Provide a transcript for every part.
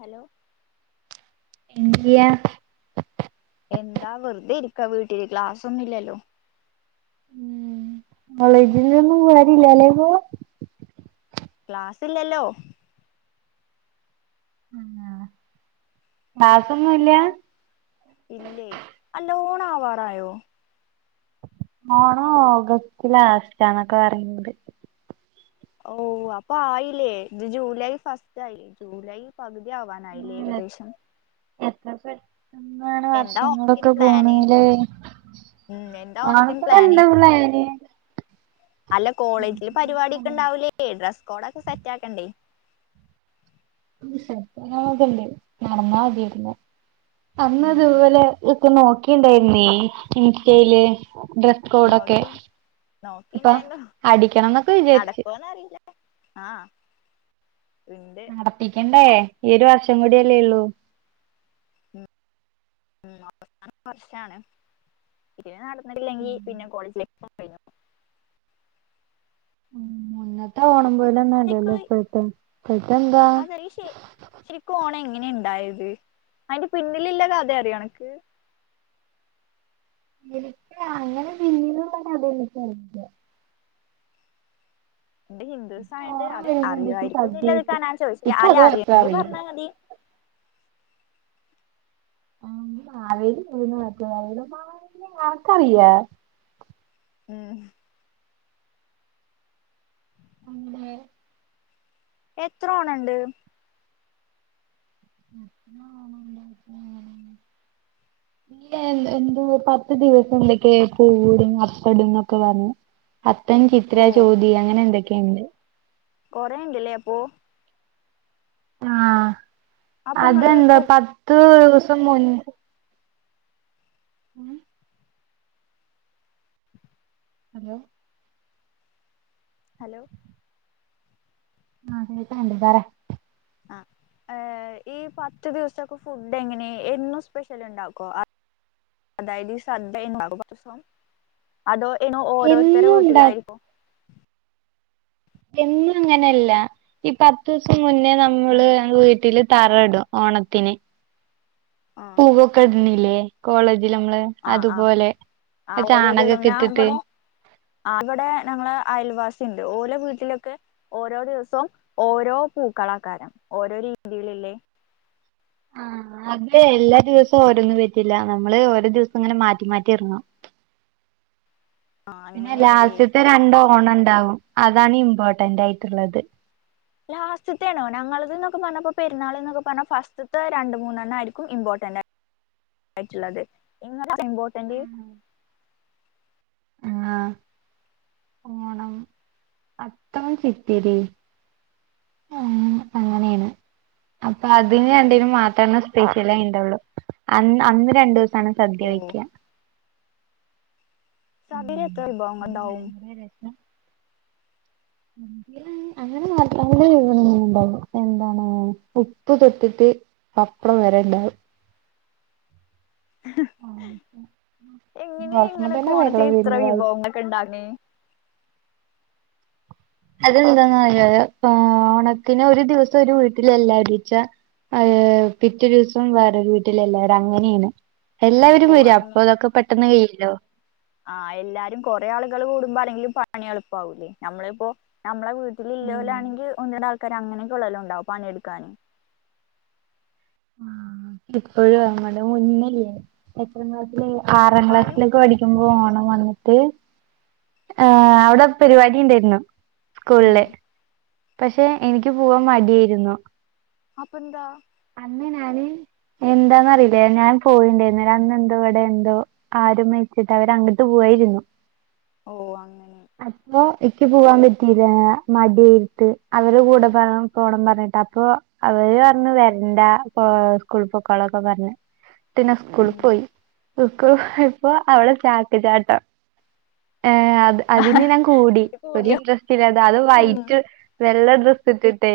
Hello എന്ത്യ എന്താ വെർതെ ഇരിക്ക വീട്ട്ല് ക്ലാസ്സൊന്നുല്ലലൊ ഉം കോളേജ്ലൊന്നും വരില്ലലെ ഇപോ‌ ക്ലാസ്സ്ല്ലല്ലോ ആഹ് ക്ലാസൊന്നുല്ല അല്ല ഇല്ലേ അല്ല ഓണാവാറായൊ ഓണോ ഓഗസ്റ്റ് ലാസ്റ്റാന്നൊക്ക പറയ്ന്നത് ഓഹ് അപ്പായില്ലേ ഇത് ജൂലൈ ഫസ്റ്റായി ജൂലൈ പകുതി ആവാനായിലെ ഏകദേശം [unintelligible] ഇങ്ങനെ എന്താ ഓണത്തിന് വർഷങ്ങളൊക്കെ പോണ് പ്ലാന് ല്ലേ ഉം എന്താ ഓണത്തിന് പ്ലാന് എന്ത് ഫുഡ് യേനി അല്ല കോളേജില് പരിവാടിക്കെണ്ടാവുലേ ഡ്രസ്കോഡൊക്കെ സെറ്റാക്കണ്ടേ സെറ്റ്കളൊക്കെണ്ട് നടന്നാമതീര്ന്നു ഉം അന്നതുപോലെ ഒക്കെ നോക്കിണ്ടേനി ഇൻസ്റ്റയില് ഡ്രസ് കോഡൊക്കെ നോക്കി അപ്പൊ നോക്കിണ്ടായിരുന്നു അടിക്കണം എന്നൊക്കെ വിചാരിച്ച് നടക്കോന്നറിയില്ല. ആഹ് ഇണ്ട് ട്ടിക്കണ്ടേ ഈ ഒരു വർഷം കൂടിയല്ലേള്ളൂ ഉം അവസാനവർഷാണ് ഇതില്നടന്നിട്ടില്ലെങ്കിൽ പിന്നെ കോളേജ് ലൈഫും കഴിഞ്ഞു ഉം മുന്നത്തെ ഓണം പോല ഒന്നുല്ലല്ലോ ഇപ്പയ്ത്തെ ഇപ്പയ്ത്തെന്താ ത്രീശേ ശരിക്ക് ഓണം എങ്ങനെണ്ടായത് അയിന്റെ പിന്നിലില്ല കഥ അറിയോ അനക്ക് ഇന്ക്ക് അങ്ങനെ പിന്നിലു ള്ളകഥ എനിക്കറില്ലാ ഇന്റെ ഹിന്ദുൂസ്സ ആയണ്ട് ഓണം അത് വരുമ്പോ എന്തൊക്കെയോ അറിയായിരിക്കുന്ന് സദ്യ ഇല്ലെൽകാ കിട്ടും ഞാൻ ചോദിചെ അല്ല എനിക്കത് മാത്രേ അറിയങ്കി അറിയുള്ളൂ പറഞ്ഞാമതി അന്ന് മാവേലി പൊയ്ന്നു മാവേലിനെ അൻകറീലെ ഉം അതെ എത്ര ഓണണ്ട് ആ, ഉണ്ടാക്കും എന്ത്‌ എന്ത് പത്ത്ദിവസം എന്തൊക്കെ പുവ്ടും അത്തടുംന്നൊക്കെ പർഞ്ഞ് അത്തൻ ഓ ചിത്ര ചോതി അങ്ങനെന്തെക്കേണ്ട് കൊറേണ്ട്ലെ അപ്പോ ആഹ് അപ്പൊ ഇങ്ങള് അതെന്താ ഫു പത്ത്ദിവസം മുൻപ് ഉം അതെ ഹലോ ആഹ് കേക്ണ്ട് പറ ആഹ് ഏഹ് ഈ പത്ത്ദിവസൊക്കെ ഫുഡ്എങ്ങനെ എന്നും സ്പെഷ്യല്ണ്ടാക്കോ അതായത് ഈ ശദ്ദെണ്ടാവും പത്തൂസം അതോ ഇനോ ഓരോര്ത്തരെ എന്നും ഉണ്ടാ വീട്ടിലായിരിക്കും എന്നും ഇങ്ങനെല്ല ഈ പത്ത്സം മുന്നേ നമ്മള് ഏഹ് നമ്മളെവീട്ടില് തറടും ഓണത്തിന് ആഹ് പൂവൊക്കെ ഇട്ന്നില്ലേ കോളേജിലമ്മളെ ആഹ് ആഹ് ആ ഓരോരോ [unintelligible] ഞാൻ ഇട്ടിട്ട് ഇവടെ ആഹ് ഇവിടെ ഞങ്ങളെ അയൽവാസിണ്ട് ഓല വീട്ടിലൊക്കെ ഓരോദിവസവും ഓരോ പൂക്കളക്കാരം ഓരോ രീതിയിലില്ലേ ആഹ് അത് എല്ലാ ദിവസവും ഓരോന്ന് പറ്റില്ല നമ്മള് ഓരോ ദിവസങ്ങനെ മാറ്റി മാറ്റിയിട്ണം ആ പിന്നെ അങ്ങനെയാണല്ലേ ലാസ്റ്റ്ത്തെ രണ്ട്ഓണണ്ടാവും അതാണ് ഇമ്പോർട്ടന്റായിട്ട്ള്ളത് ലാസ്റ്റത്തേണോ ഞങ്ങൾതന്നൊക്കെ പറഞ്ഞപ്പോ പെരുന്നാള്ന്നൊക്കെ പർഞ്ഞാ ഫസ്റ്റത്ത് രണ്ട്മൂന്നെണ്ണം ആയിരിക്കും ഇമ്പോട്ടന്റാ ആയിട്ട്ള്ളത് ഇങ്ങള ഇമ്പോർട്ടന്റ് ആഹ് ആഹ് ഓണം അത്തം ചിത്തിരി അപ്പ ആ അതിന് അങ്ങനെ രണ്ടിനു മാത്രേ സ്പെഷ്യൽ ഉണ്ടാവുള്ളൂ അന്ന് അന്ന് രണ്ടു സാണ് ഓ സദ്യവയ്ക്ക സദ്യ എത്ര വിഭവങ്ങൾണ്ടാവും ഭയങ്കര രസം അങ്ങനെ നാല്പമല് [unintelligible] എന്താണ് ഉപ്പ്തൊട്ടിട്ട് പപ്പടം വരെണ്ടാവും. എങ്ങനെ ഓർക്കുമ്പോ ഇങ്ങെളൊ ക്കെ തന്നെ വെള്ളം ഓണത്തിന് ഇത്ര വരുന്നു വായിൽ വിഭവങ്ങൊക്കെ ഇണ്ടാങ്ങേ അതെന്താന്നത് ആ ഓണത്തിന് ഒരു ദിവസം ഒരു വീട്ടിലല്ല ഇടിച്ച അത് പിറ്റേ ദിവസം വേറെ വീട്ടിലല്ലാര് അങ്ങനെണ് എല്ലാവരും ഓ വരും അപ്പൊ അതൊക്കെ പെട്ടെന്ന് കഴല്ലോ ആഹ എല്ലാരും കൊറെേ ആളുകൾ കൂടുമ്പോ ആ ല്ലെങ്കിലും പണി എളുപ്പാവൂല്ലേ നമ്മളിപ്പോ നമ്മളെീ ഉം ഇല്ലോലാണെങ്കിൽ ഒന്ന ആൾക്കാര് അങ്ങനെയൊക്ക ഉള്ളല്ലാം ഉണ്ടാവും പണി എടുക്കാന് ആ ഇപ്പോഴും [unintelligible] എത്രാം ക്ലാസിൽ ആറാം എന്നാലും ക്ലാസ്സിലൊക്കെ പഠിക്കുന്ന ഓണം വന്നിട്ട് ഉം അവിടെ പരിപാടി ഉണ്ടായിരുന്നു സ്കൂളില് ഉം പക്ഷെ എനിക്ക് പോവാൻ മടിയായിരുന്നു അപ്പൊന്താ അന്ന് ഞാന് എന്താന്ന്റിയില്ലേ ഞാൻ പോയിണ്ടായിരുന്നേല് അന്ന് എന്തോ ഇവിടെ എന്തോ ആരോ മരിച്ചിട്ട് അവര് അങ്ങോട്ട് പോവായിരുന്നു ഓ അങ്ങന അപ്പൊ ഇക്ക് പോവാൻ പറ്റില്ല മടി ആയിട്ട് അവരെ കൂടെ പറ പോണം പറഞ്ഞിട്ട് അപ്പൊ അവര് പറഞ്ഞു വരണ്ട സ്കൂൾ പൊക്കാളൊക്കെ പറഞ്ഞ് പിന്നെ സ്കൂൾ ഉം പോയി [unintelligible] ഇപ്പൊ അവളെ ചാക്ക്ചാട്ടം ഏഹ് അത് അതിന് ഞാൻ കൂടി എന്നിട്ട് ഒരു കൂടിയോ ഇൻട്രസ്റ്റ് ഇല്ലത് അത് ഉം വൈറ്റ് വെള്ള ഡ്രസ്സ് ഇട്ട്ട്ടേ,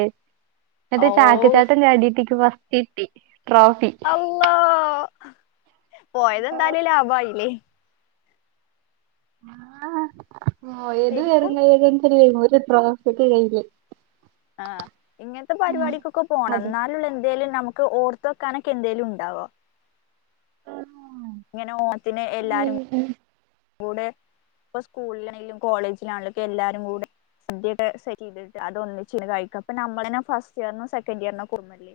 ന്നട്ട് ഓ ചാക്ക് ചാട്ടം ചാടിട്ട് ഇക്ക് ഫസ് കിട്ടി ട്രോഫി അള്ളാഹ് പോയതെന്തായാലും ലാഭായില്ലേ ആഹ് പോയത് ശരിക്കും വെറുംകൈയോടേച്ചാലും [unintelligible] ട്രോഫ്‌യൊക്കേ കയ്യില് ആഹ് ഇങ്ങൻത്തെ ആഹ് പരിപാടിക്കൊക്കെ പോണം അതെ ന്നാലൊള്ളൂ എന്തേലും നമുക്ക് ഓർ ത്ത് വെക്കാനൊക്കെ എന്തേലും ഉണ്ടാവോ. ആഹ് ഇങ്ങനെ ഓണത്തിന് എല്ലാരും കൂടെ ഇപ്പ സ്കൂളിലാണെങ്കിലും കോളേജിലാണെലുംക്കെ എല്ലാരും കൂടെ സദ്യക്കെ സെറ്റെയ്തിട്ട് അതൊന്നിച്ച് ന്ന് കഴിക്കാ. ഇപ്പ നമ്മെളെന്നെ ഫസ്റ്റ് ഇയറിനും സെക്കൻ്റിയറിനൊക്ക ഒന്നല്ലേ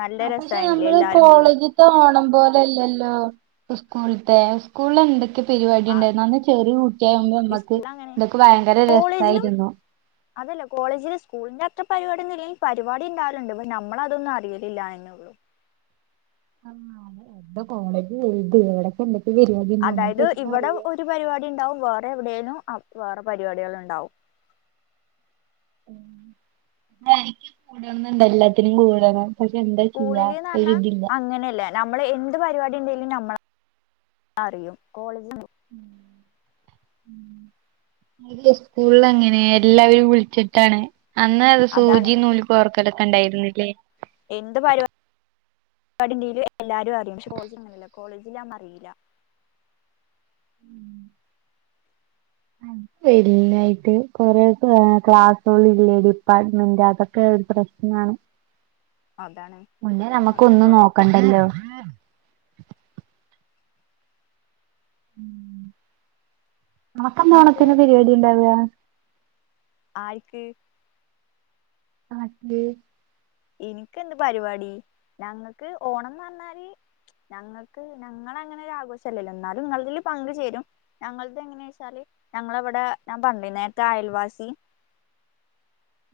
നല്ല രസായ്ന്നില്ലേ എല്ലാരും കൂടെ ത്തോണം പോലെല്ലല്ലോ സ്കൂൾത്തെ. സ്കൂൾല് എന്തൊക്കെ പരിപാടി ആ ഉണ്ടായിരുന്നു അന്ന് ചെറിയ കുട്ടിയാകുമ്പോ ഈ നമ്മക്ക് സ്കൂൾ അങ്ങനെ ഇതൊക്കെ ഭയങ്കര കോളേജിലും രസായിരുന്നു. അതല്ല കോളേജില് സ്കൂളിന്റെ അത്ര പരിപാട്യൊന്നു ഇല്ലെ പരിപാടി ണ്ടാവല്ണ്ട്. പ്പ നമ്മളതൊന്നും അറിയലില്ലാന്നെന്നേ ഉള്ളൂ. ആഹ്. എന്ത കോളേജ് വൽത്. എവിടക്കെ എന്തെക്ക പരിപാട്യാന്ന് നമ്മക്കെങ്ങനെ അറിയാ. റ്റ് പരിപാടി ണ്ടാവും. വേറെ എവിടെലും അ വേറെ പരിപാടിയേള് ണ്ടാവും. ഉം. ആഹ് എനിക്ക് കൂടണംന്ന്ണ്ട്. എല്ലാത്തിനും കൂടണം. പക്ഷേ എന്താ ചെയ്യ ഒരു ഇതില്ല ഇങ്ങനെല്ലെ നമ്മള് എന്ത് പരിപാടി ഇണ്ടേലും നമ്മള അറിയും കോളേജ് ന്ന് [inaudible] [unintelligible] സ്കൂൾലങ്ങനേ എല്ലാവരും വിൾച്ച്ട്ടാണ്. അന്ന അത് അതാണ് സൂചി നൂലി ഓർക്കലൊക്കെ ഉണ്ടായിരുന്നില്ലേ എന്ത് പര്പാടിണ്ടേലും എല്ലാരും അറ്യും. പക്ഷെ കോളേജിൽ അങ്ങനെയല്ല. കോളേജിലതൊന്നും അറീല്ല. ഉം [inaudible] എല്ലായിട്ട് കൊറെ ഏഹ് ക്ലാസ്സേള് ലേഡിപ്പാർട്ട്മെന്റ് അതൊക്കെ ഒരു പ്രശ്നാണ്. [inaudible] മുന്നേ നമുക്ക് അങ്ങനെ ഒന്നും കൊറെ നോക്കണ്ടല്ലോ ഉം. നമക്കെന്നാ എന്നിട്ട് ഓണത്തിന് പരിപാടി ണ്ടാവാ? ആയിക്ക്? അണക്ക്. ഇന്ക്കെന്ത് പരിപാടി. ഞങ്ങക്ക് ഓണംന്ന് പർഞ്ഞാല് ഞങ്ങൾക്ക്, ഞങ്ങളങ്ങനെ ഒരാഘോഷല്ലല്ലോ ഇന്നാലും ഇങ്ങൾതീല് പങ്ക് ചേരും. ഞങ്ങൾത് എങ്ങനെയാ വെച്ചാല് ഞങ്ങളവിടെ ഞാൻ പർഞ്ഞിലേ നേരത്തെ അയൽവാസി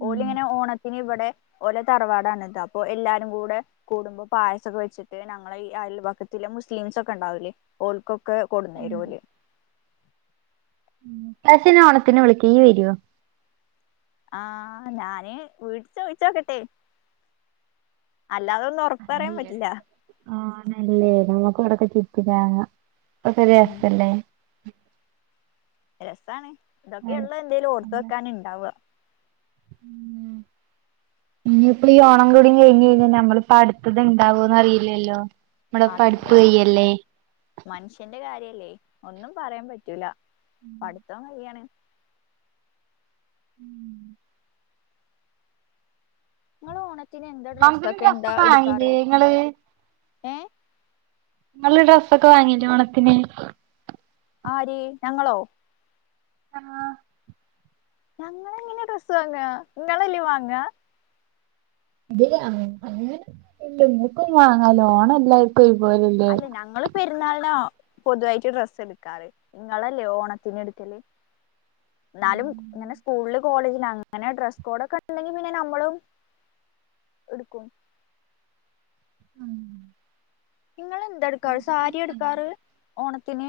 ഉം ഓലിങ്ങനെ ഓണത്തിന് ഇവടെ ഓലെ തറവാടാണ് ഇത്. അപ്പൊ എല്ലാരും കൂടെ കൂടുമ്പം പായസൊക്കെ വെച്ചിട്ട് ഞങ്ങളെ ഈ അയൽപക്കത്തിലെ മുസ്ലിസ് ഒക്കെ ഇണ്ടാവൂലേ ഓൽക്കൊക്കെ കൊടുന്നരോല് ഉം. ഇപ്രാവശ്യം ഞാൻ ഓണത്തിന് വിളിക്ക ഇയ്യ് വരോ? ആഹ് ഞാന് വീട്ട് ചോയ്ച്ചോക്കട്ടേ അല്ലാതൊന്നും ഒർ ആഹ് നിയൾ ആണല്ലേ. നമ്മക്കു ഇവടൊക്കെ ചുറ്റി ക്കറങ്ങാ ഒക്കൊര് ഉം രസ്സല്ലേ. രസാണ്. ഇതൊക്കെയൊള്ളു എന്തെലും ഓർത്ത് വെക്കാന് ണ്ടാവാ. ഇനി ഇപ്ളീ ഓണം കൂടി കഴിഞ്ഞ് കയ്ഞ്ഞാ നമ്മളിപ്പടുത്തത് ഇണ്ടാവോന്ന് അറീല്ലല്ലോ. അറീല്ല. മനുഷ്യന്റെ കാര്യല്ലേ ഒന്നും പറയാൻ പറ്റൂല. പഠിത്തം കഴിയാണ്. ഊം ഇങ്ങള് ഓണത്തിന് എന്താ ഓണത്തിന് ഡ്രസ്സൊക്കെ എന്താ ഇട്ക്കാറ് വാങ്ങില്ലേ ഇങ്ങള് ഏഹ് ങ്ങള് ഡ്രസ്സൊക്കെ വാങ്ങീറ്റേ ഓണത്തിന് ആര് ഞങ്ങളോ ആഹ് ഞങ്ങളങ്ങനെ ഡ്രസ്സ് വാങ്ങാ നിങ്ങളല്ലേവാങ്ങ [unintelligible] വാങ്ങാലോ ഓണല്ലാരി ക്ക് ഒര്പോലല്ലേ അല്ല ഞങ്ങള് പെരുന്നാൾനാ പൊതുവായിട്ട് ഡ്രസ്സെടുക്കാറ് നിങ്ങളല്ലേ ഓണത്തിന് എടുക്കല് എന്നാലും ഇങ്ങനെ സ്കൂള് കോളേജിന്നങ്ങനെ ഡ്രെസ്സകോഡൊക്കെണ്ടങ്കില് പിന്നെ നമ്മളു എടുക്കും ആഹ് നിങ്ങളെന്താ എടുക്കാ സാരി തന്നെയാണ് എടുക്കാറ് ഓണത്തിന്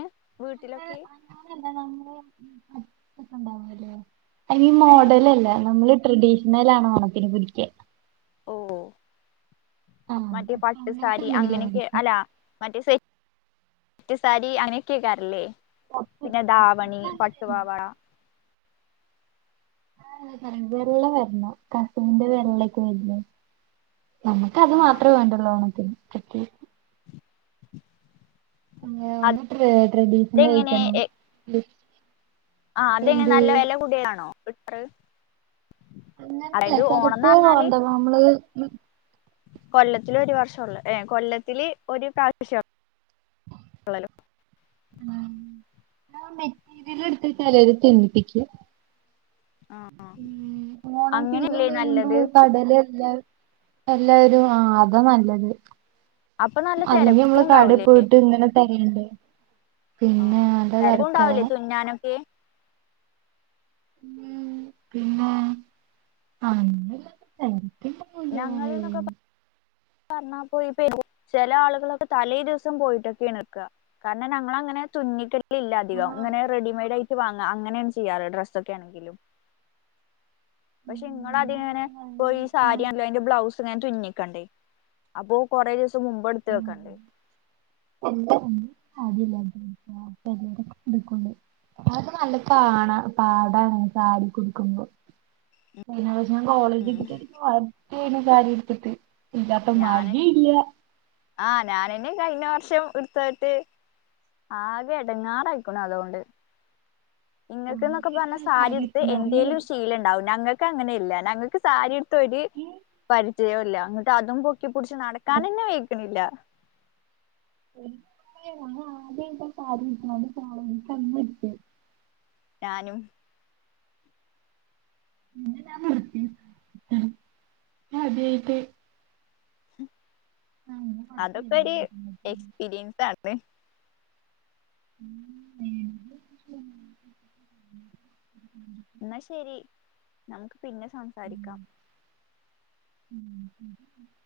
നമ്മള് വീട്ടിലൊക്കെ [unintelligible] [inaudible] അയിന് ഏ മോഡലല്ല നമ്മള് ട്രഡീഷണൽ ആണ് ഓണത്തിന് പിടിക്ക ഓഹ് ആഹ് മറ്റേ അപ്പൊ അങ്ങനത്തെ പട്ട്സാരി എന്തെങ്കിലും അങ്ങനെയൊക്കെ എടുക്ക അല്ല മറ്റേ സെറ്റ് റ്റ് സാരി അങ്ങനെയൊക്കെയക്കാരല്ലേ പിന്നെ ധാവണി അങ്ങനെയല്ല പട്ടുപാവാട [unintelligible] നമ്മക്ക് അത് ആഹ് മാത്രേ വേണ്ടുള്ളു ഓണത്തിന് കിട്ട അഹ് ഒന്ന് ഡ്രെ അതെങ്ങനെ ഡ്രെഡീഷണയിക്കണം ആഹ് അതെങ്ങനെ നല്ല വെലകൂടിയാതാണോ എടുക്കാറ് അങ്ങനല്ല ഓണംന്ന് ചെലപ്പോ പറഞ്ഞാല് വാണ്ട നമ്മള് കൊല്ലത്തില് ഒരുവർഷുള്ള ഏഹ് കൊല്ലത്തില് ഒരു പ്രവിശ്യം ഞാ മെറ്റീരിയല്എടുത്ത ചെല്ത് തുന്നിപ്പിക്കു ആഹ് ആഹ് ഓണസീസൺ വരുമ്പോ കടേലേല്ല എല്ലാവരും ആഹ് അതാ നല്ലത് അപ്പൊ നല്ല അലെങ്കി തിരക്കും നമ്മള് ഉണ്ടാവൂലേ കടേപോയിട്ട് ഇങ്ങനെ തെരയണ്ടേ പിന്നെ ആഹ് നല്ല തെരക്കുണ്ടാവലേ തെരക്കാവും തുന്നാനൊക്കെ ഉം പിന്നെ അങ്ങനില്ല തെരക്കാവു ഞങ്ങള്ന്നൊക്കെ പ പറഞ്ഞാപോയിപ്പൊ ചെല ആളുകളൊക്കെ തലേ ദിവസം പോയിട്ടൊക്കെണട്ക്ക കാരണം ഞങ്ങളങ്ങനെ തുന്നിക്ക ക്കലില്ല ആ അധികം ഇങ്ങനെ റെഡിമെഡായിറ്റ വാങ്ങ അങ്ങനെയാണ് ചെയ്യാറ് ഡ്രസ്സെക്കാണെങ്കിലും ആ, പഷെ ഇങ്ങളതിങ്ങനെ പോയി ഈ ആ, ആ, സാരി അല്ലെങ്കി ബ്ലൗസ് ഇങ്ങന തുന്നിക്കണ്ടേ അപ്പോ കൊറേ ദിവസ മുമ്പെട്ത്ത് ആ. വെക്കണ്ടേ [unintelligible] അത് ഒക്കെ നല്ല പാണ പാടാണ് സാരി ഒക്കെ ഉടുക്കുമ്പോ? ഉം [unintelligible] ഞാനെന്നെ മഴയില്ല ആഹ് ഞാനെന്നെ കഴിഞ്ഞ വർഷം ടുത്തിട്ട്. ആകെ എടങ്ങാറയിക്ക്ണ് അതുകൊണ്ട്. ഇങ്ങൾക്ക് ന്നൊക്കെ പറഞ്ഞാ ആദ്യമായിട്ടാണ് സാരി എടുത്ത് എടുക്കുന്നത് അറിയോ എന്തേലും ഒരു ശീലം ഉണ്ടാവും ഞങ്ങൾക്ക് അങ്ങനെല്ല ഞങ്ങൾക്ക് സാരി. ഉടുത്ത് ഒരു ഉം. പരിചയല്ല ങ്ങിട്ട് അതും പൊക്കി പിടിച്ച് നടക്കാൻ തന്നെ വെയിക്ക്ണില്ല. [unintelligible] ഞാനും. [unintelligible] ആ, ഞാൻ കുറച്ച് അതൊക്കെ ഒരു വലുതായിട്ടുണ്ട്. എക്സ്പീരിയൻസ് ആണ്. [unintelligible] എന്നാ ശരി നമുക്ക് പിന്നെ സംസാരിക്കാം. ഉം